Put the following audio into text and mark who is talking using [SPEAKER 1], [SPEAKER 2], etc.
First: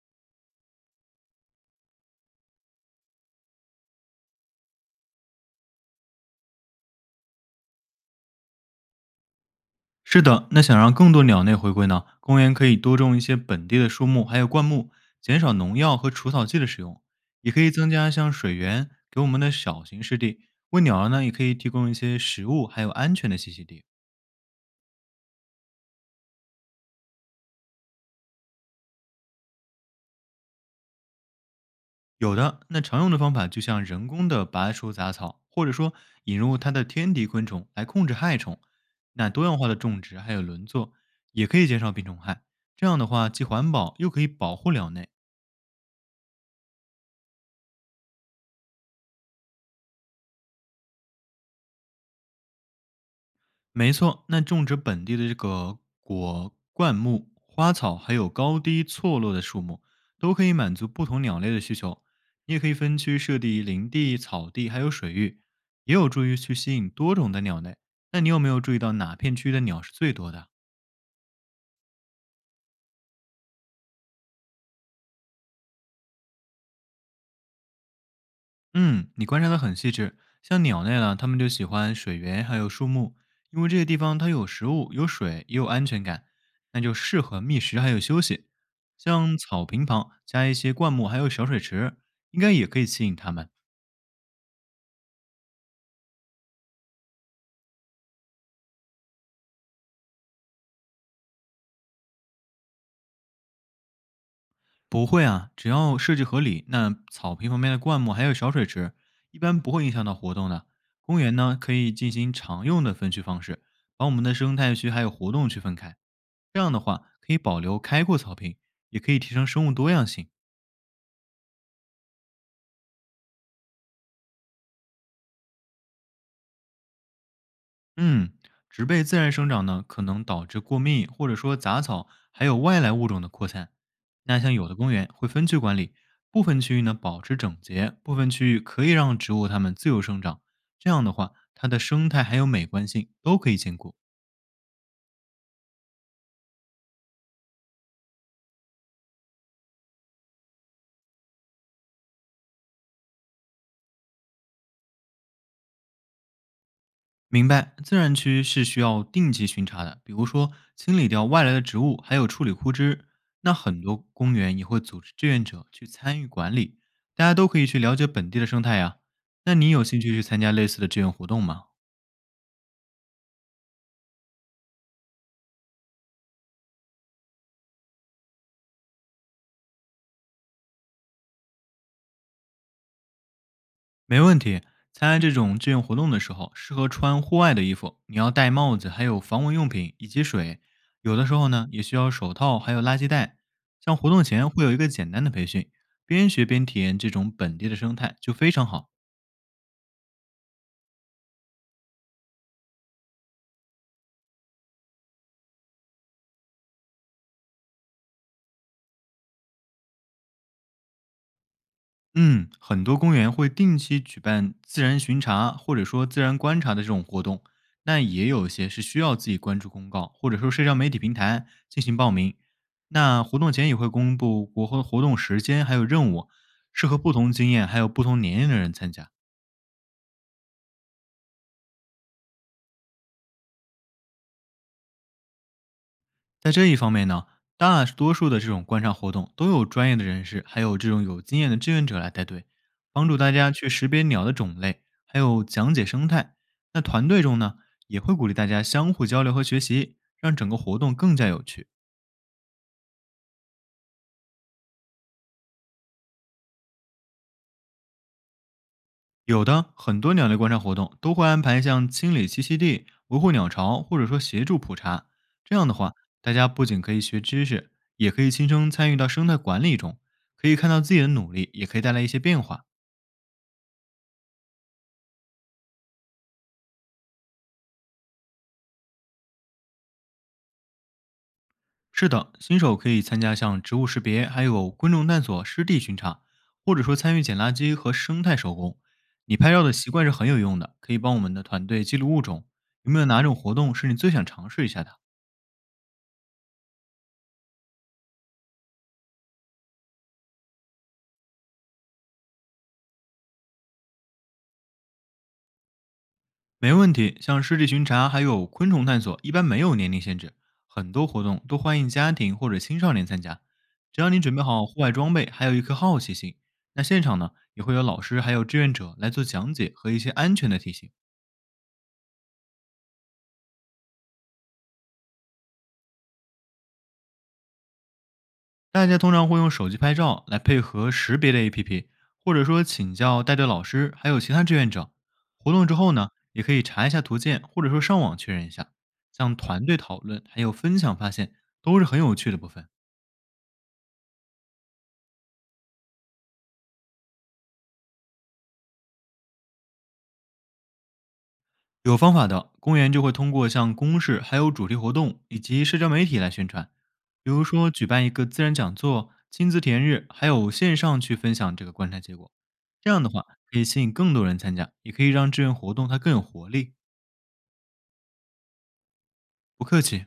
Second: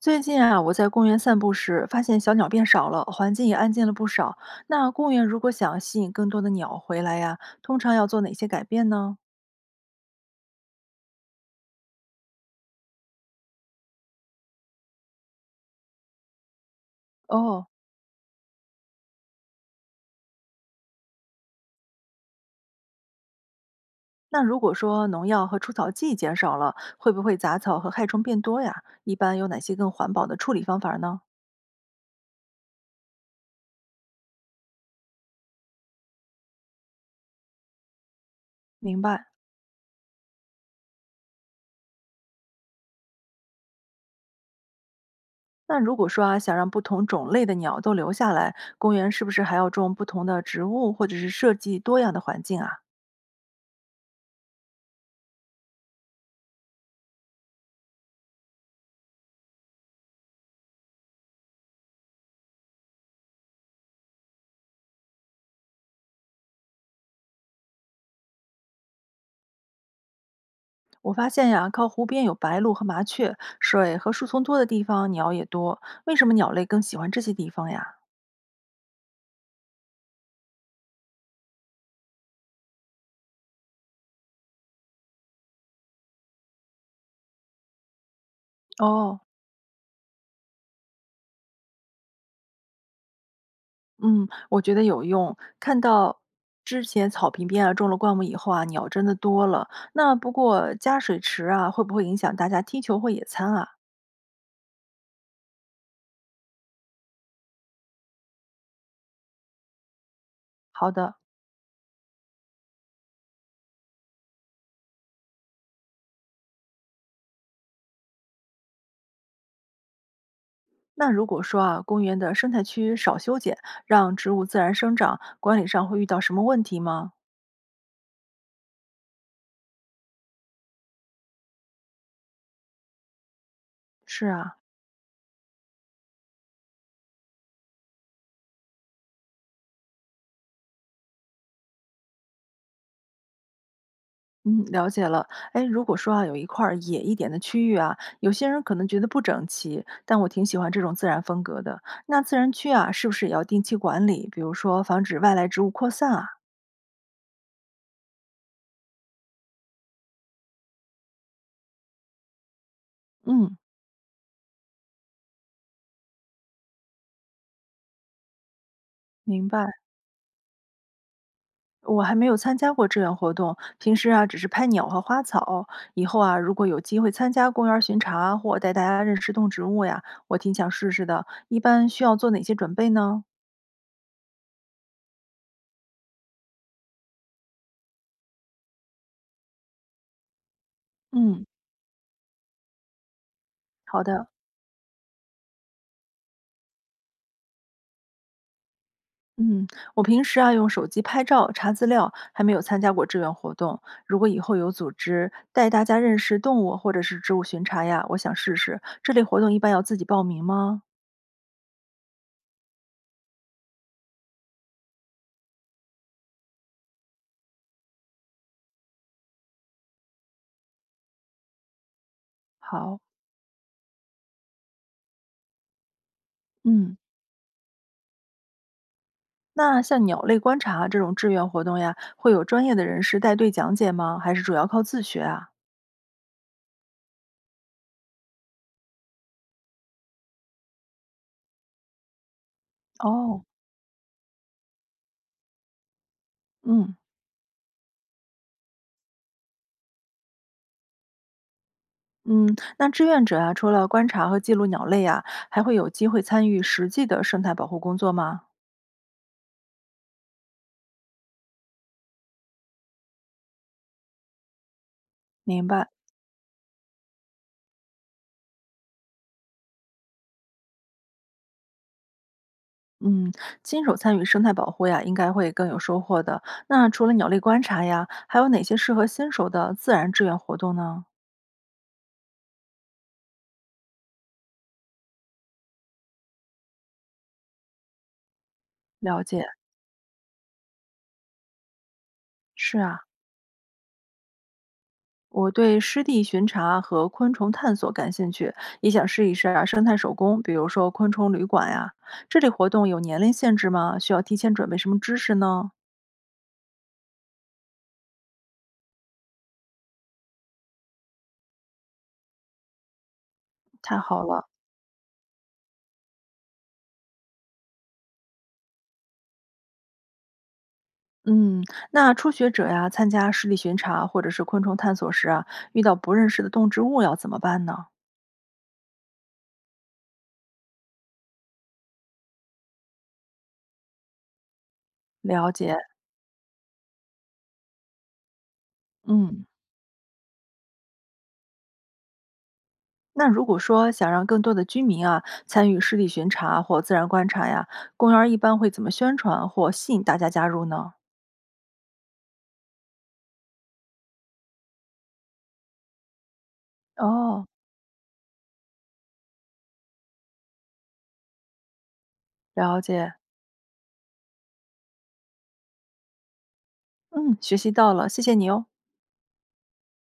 [SPEAKER 1] 最近啊，我在公园散步时发现小鸟变少了，环境也安静了不少。那公园如果想吸引更多的鸟回来呀，通常要做哪些改变呢？
[SPEAKER 2] 是的，那想让更多鸟类回归呢，公园可以多种一些本地的树木，还有灌木，减少农药和除草剂的使用，也可
[SPEAKER 1] 哦，
[SPEAKER 2] 以增加像水源给我们的小型湿地，为鸟儿呢也可以提供一些食物，还有安全的栖息地。
[SPEAKER 1] 那如果说农药和除草剂减少了，会不会杂草和害虫变多呀？一般有哪些更环保的处理方法呢？
[SPEAKER 2] 有的那常用的方法就像人工的拔除杂草，或者说引入它的天敌昆虫来控制害虫。
[SPEAKER 1] 明白。
[SPEAKER 2] 那多样化的种植还有轮作，也可以减少病虫害。这样的话，既环保又可以保护鸟类。
[SPEAKER 1] 那如果说啊，想让不同种类的鸟都留下来，公园是不是还要种不同的植物，或者是设计多样的环境啊？
[SPEAKER 2] 没错，那种植本地的这个果灌木、花草，还有高低错落的树木，都可以满足不同鸟类的需求。你也可以分区设立林地、草地，还有水域，也有助于去吸引多种的鸟类。那你有没有注意到哪片区的鸟是最多的啊？
[SPEAKER 1] 我发现呀，靠湖边有白鹭和麻雀，水和树丛多的地方鸟也多。为什么鸟类更喜欢这些地方呀？
[SPEAKER 2] 嗯，你观察的很细致。像鸟类呢，它们就喜欢水源还有树木，因为这些地方它有食物、有水，也有安全感，那就适合觅食还有休息。
[SPEAKER 1] 哦，
[SPEAKER 2] 像草坪旁加一些灌木，还有小水池，应该也可以吸引它们。
[SPEAKER 1] 嗯，我觉得有用。看到之前草坪边啊种了灌木以后啊，鸟真的多了。那不过加水池啊，会不会影响大家踢球或野餐啊？
[SPEAKER 2] 不会啊，只要设计合理，那草坪旁边的灌木还有小水池，一般不会影响到活动的。
[SPEAKER 1] 好的。
[SPEAKER 2] 公园呢，可以进行常用的分区方式，把我们的生态区还有活动区分开。这样的话，可以保留开阔草坪，也可以提升生物多样性。
[SPEAKER 1] 那如果说啊，公园的生态区少修剪，让植物自然生长，管理上会遇到什么问题吗？
[SPEAKER 2] 嗯，植被自然生长呢，可能导致过密或者说杂草还有外来物种的扩散。
[SPEAKER 1] 是
[SPEAKER 2] 那像
[SPEAKER 1] 啊，
[SPEAKER 2] 有的公园会分区管理，部分区域呢保持整洁，部分区域可以让植物它们自由生长。这样的话，它的生态还有美观性都可以兼顾。
[SPEAKER 1] 嗯，了解了。哎，如果说啊，有一块儿野一点的区域啊，有些人可能觉得不整齐，但我挺喜欢这种自然风格的。那自然区啊，是不是也要定期管理？比如说防止外来植物扩散啊？
[SPEAKER 2] 明白，自然区是需要定期巡查的，比如说清理掉外来的植物，还有处理枯枝。那
[SPEAKER 1] 嗯，
[SPEAKER 2] 很多公园也会组织志愿者去参与管理，大家都可以去了解本地的生态呀、
[SPEAKER 1] 明
[SPEAKER 2] 那
[SPEAKER 1] 白。
[SPEAKER 2] 你有兴趣去参加类似的志愿活动吗？
[SPEAKER 1] 我还没有参加过志愿活动，平时啊只是拍鸟和花草。以后啊，如果有机会参加公园儿巡查或带大家认识动植物呀，我挺想试试的。一般需要做哪些准备呢？
[SPEAKER 2] 没问题，参加这种志愿活动的时候，适合穿户外的衣服，你要戴帽子，还有防蚊用品以及水。有的时
[SPEAKER 1] 嗯，
[SPEAKER 2] 候呢，也需要手套，还有垃圾袋。像
[SPEAKER 1] 好
[SPEAKER 2] 活动
[SPEAKER 1] 的。
[SPEAKER 2] 前会有一个简单的培训，边学边体验这种本地的生态就非常好。
[SPEAKER 1] 嗯，我平时啊用手机拍照、查资料，还没有参加过志愿活动。如果以后有组织带大家认识动物或者是植物巡查呀，我想试试。这类活动一般要自己报名吗？
[SPEAKER 2] 嗯，很多公园会定期举办自然巡查或者说自然观察的这种活动，那也有些是需要自己关注公告或者说社交媒体平台进行报名。
[SPEAKER 1] 好，
[SPEAKER 2] 那活动前也会公布活动时间还有任务，适
[SPEAKER 1] 嗯，
[SPEAKER 2] 合不同经验还有不同年龄的人参加。
[SPEAKER 1] 那像鸟类观察啊这种志愿活动呀，会有专业的人士带队讲解吗？还是主要靠自学啊？
[SPEAKER 2] 在这一方面呢，大多数的这种观察活动都有专业的人士，还有这种有经验的志愿者来带队，帮助大
[SPEAKER 1] 哦，
[SPEAKER 2] 家去识别鸟的种类，还有讲解生态。那
[SPEAKER 1] 嗯。
[SPEAKER 2] 团队中呢，也会鼓励大家相互交流和学习，让整个活动更加有趣。
[SPEAKER 1] 嗯，那志愿者啊，除了观察和记录鸟类啊，还会有机会参与实际的生态保护工作吗？
[SPEAKER 2] 有的很多鸟类观察活动都会安排像清理栖息地、维护鸟巢，或者说协助普查。这
[SPEAKER 1] 明
[SPEAKER 2] 样的
[SPEAKER 1] 白。
[SPEAKER 2] 话，大家不仅可以学知识，也可以亲身参与到生态管理中，可以看到自己的努力，也可以带来一些变化。
[SPEAKER 1] 嗯，新手参与生态保护呀，应该会更有收获的。那除了鸟类观察呀，还有哪些适合新手的自然志愿活动呢？
[SPEAKER 2] 是的，新手可以参加像植物识别，还有昆虫探索、湿地巡查，或者说参与捡垃圾和生态手工。
[SPEAKER 1] 了
[SPEAKER 2] 你
[SPEAKER 1] 解，
[SPEAKER 2] 拍照的习惯是很有用的，可以帮我们的团队记录物种。
[SPEAKER 1] 是
[SPEAKER 2] 有没
[SPEAKER 1] 啊，
[SPEAKER 2] 有哪种活动是你最想尝试一下的？
[SPEAKER 1] 我对湿地巡查和昆虫探索感兴趣，也想试一试啊生态手工，比如说昆虫旅馆呀。这类活动有年龄限制吗？需要提前准备什么知识呢？
[SPEAKER 2] 没问题，像湿地巡查还有昆虫探索，一般没有年龄限制，很多活动都欢迎家庭或者青少年参加。
[SPEAKER 1] 太
[SPEAKER 2] 只要你
[SPEAKER 1] 好
[SPEAKER 2] 准备
[SPEAKER 1] 了。
[SPEAKER 2] 好户外装备，还有一颗好奇心，那现场呢也会有老师还有志愿者来做讲解和一些安全的提醒。
[SPEAKER 1] 嗯，那初学者呀，参加湿地巡查或者是昆虫探索时啊，遇到不认识的动植物要怎么办呢？
[SPEAKER 2] 大家通常会用手机拍照来配合识别的 APP，或者说请教带队老师，还有其他志愿者。
[SPEAKER 1] 了
[SPEAKER 2] 活动之
[SPEAKER 1] 解，
[SPEAKER 2] 后呢，也可以查一下图鉴，或者说上网确认一下。像
[SPEAKER 1] 嗯。
[SPEAKER 2] 团队讨论还有分享发现，都是很有趣的部分。
[SPEAKER 1] 那如果说想让更多的居民啊参与湿地巡查或自然观察呀，公园儿一般会怎么宣传或吸引大家加入呢？
[SPEAKER 2] 有方法的公园就会通过像公示、还有主题活动以及社交媒体来宣传，比如
[SPEAKER 1] 哦，
[SPEAKER 2] 说举办一个自然讲座、亲子体验日，还有线上去分享这个观察结果。
[SPEAKER 1] 了
[SPEAKER 2] 这样的
[SPEAKER 1] 解，
[SPEAKER 2] 话，可以吸引更多人参加，也可以让志愿活动它更有活力。
[SPEAKER 1] 嗯，学习到了，谢谢你哦。
[SPEAKER 2] 不客气。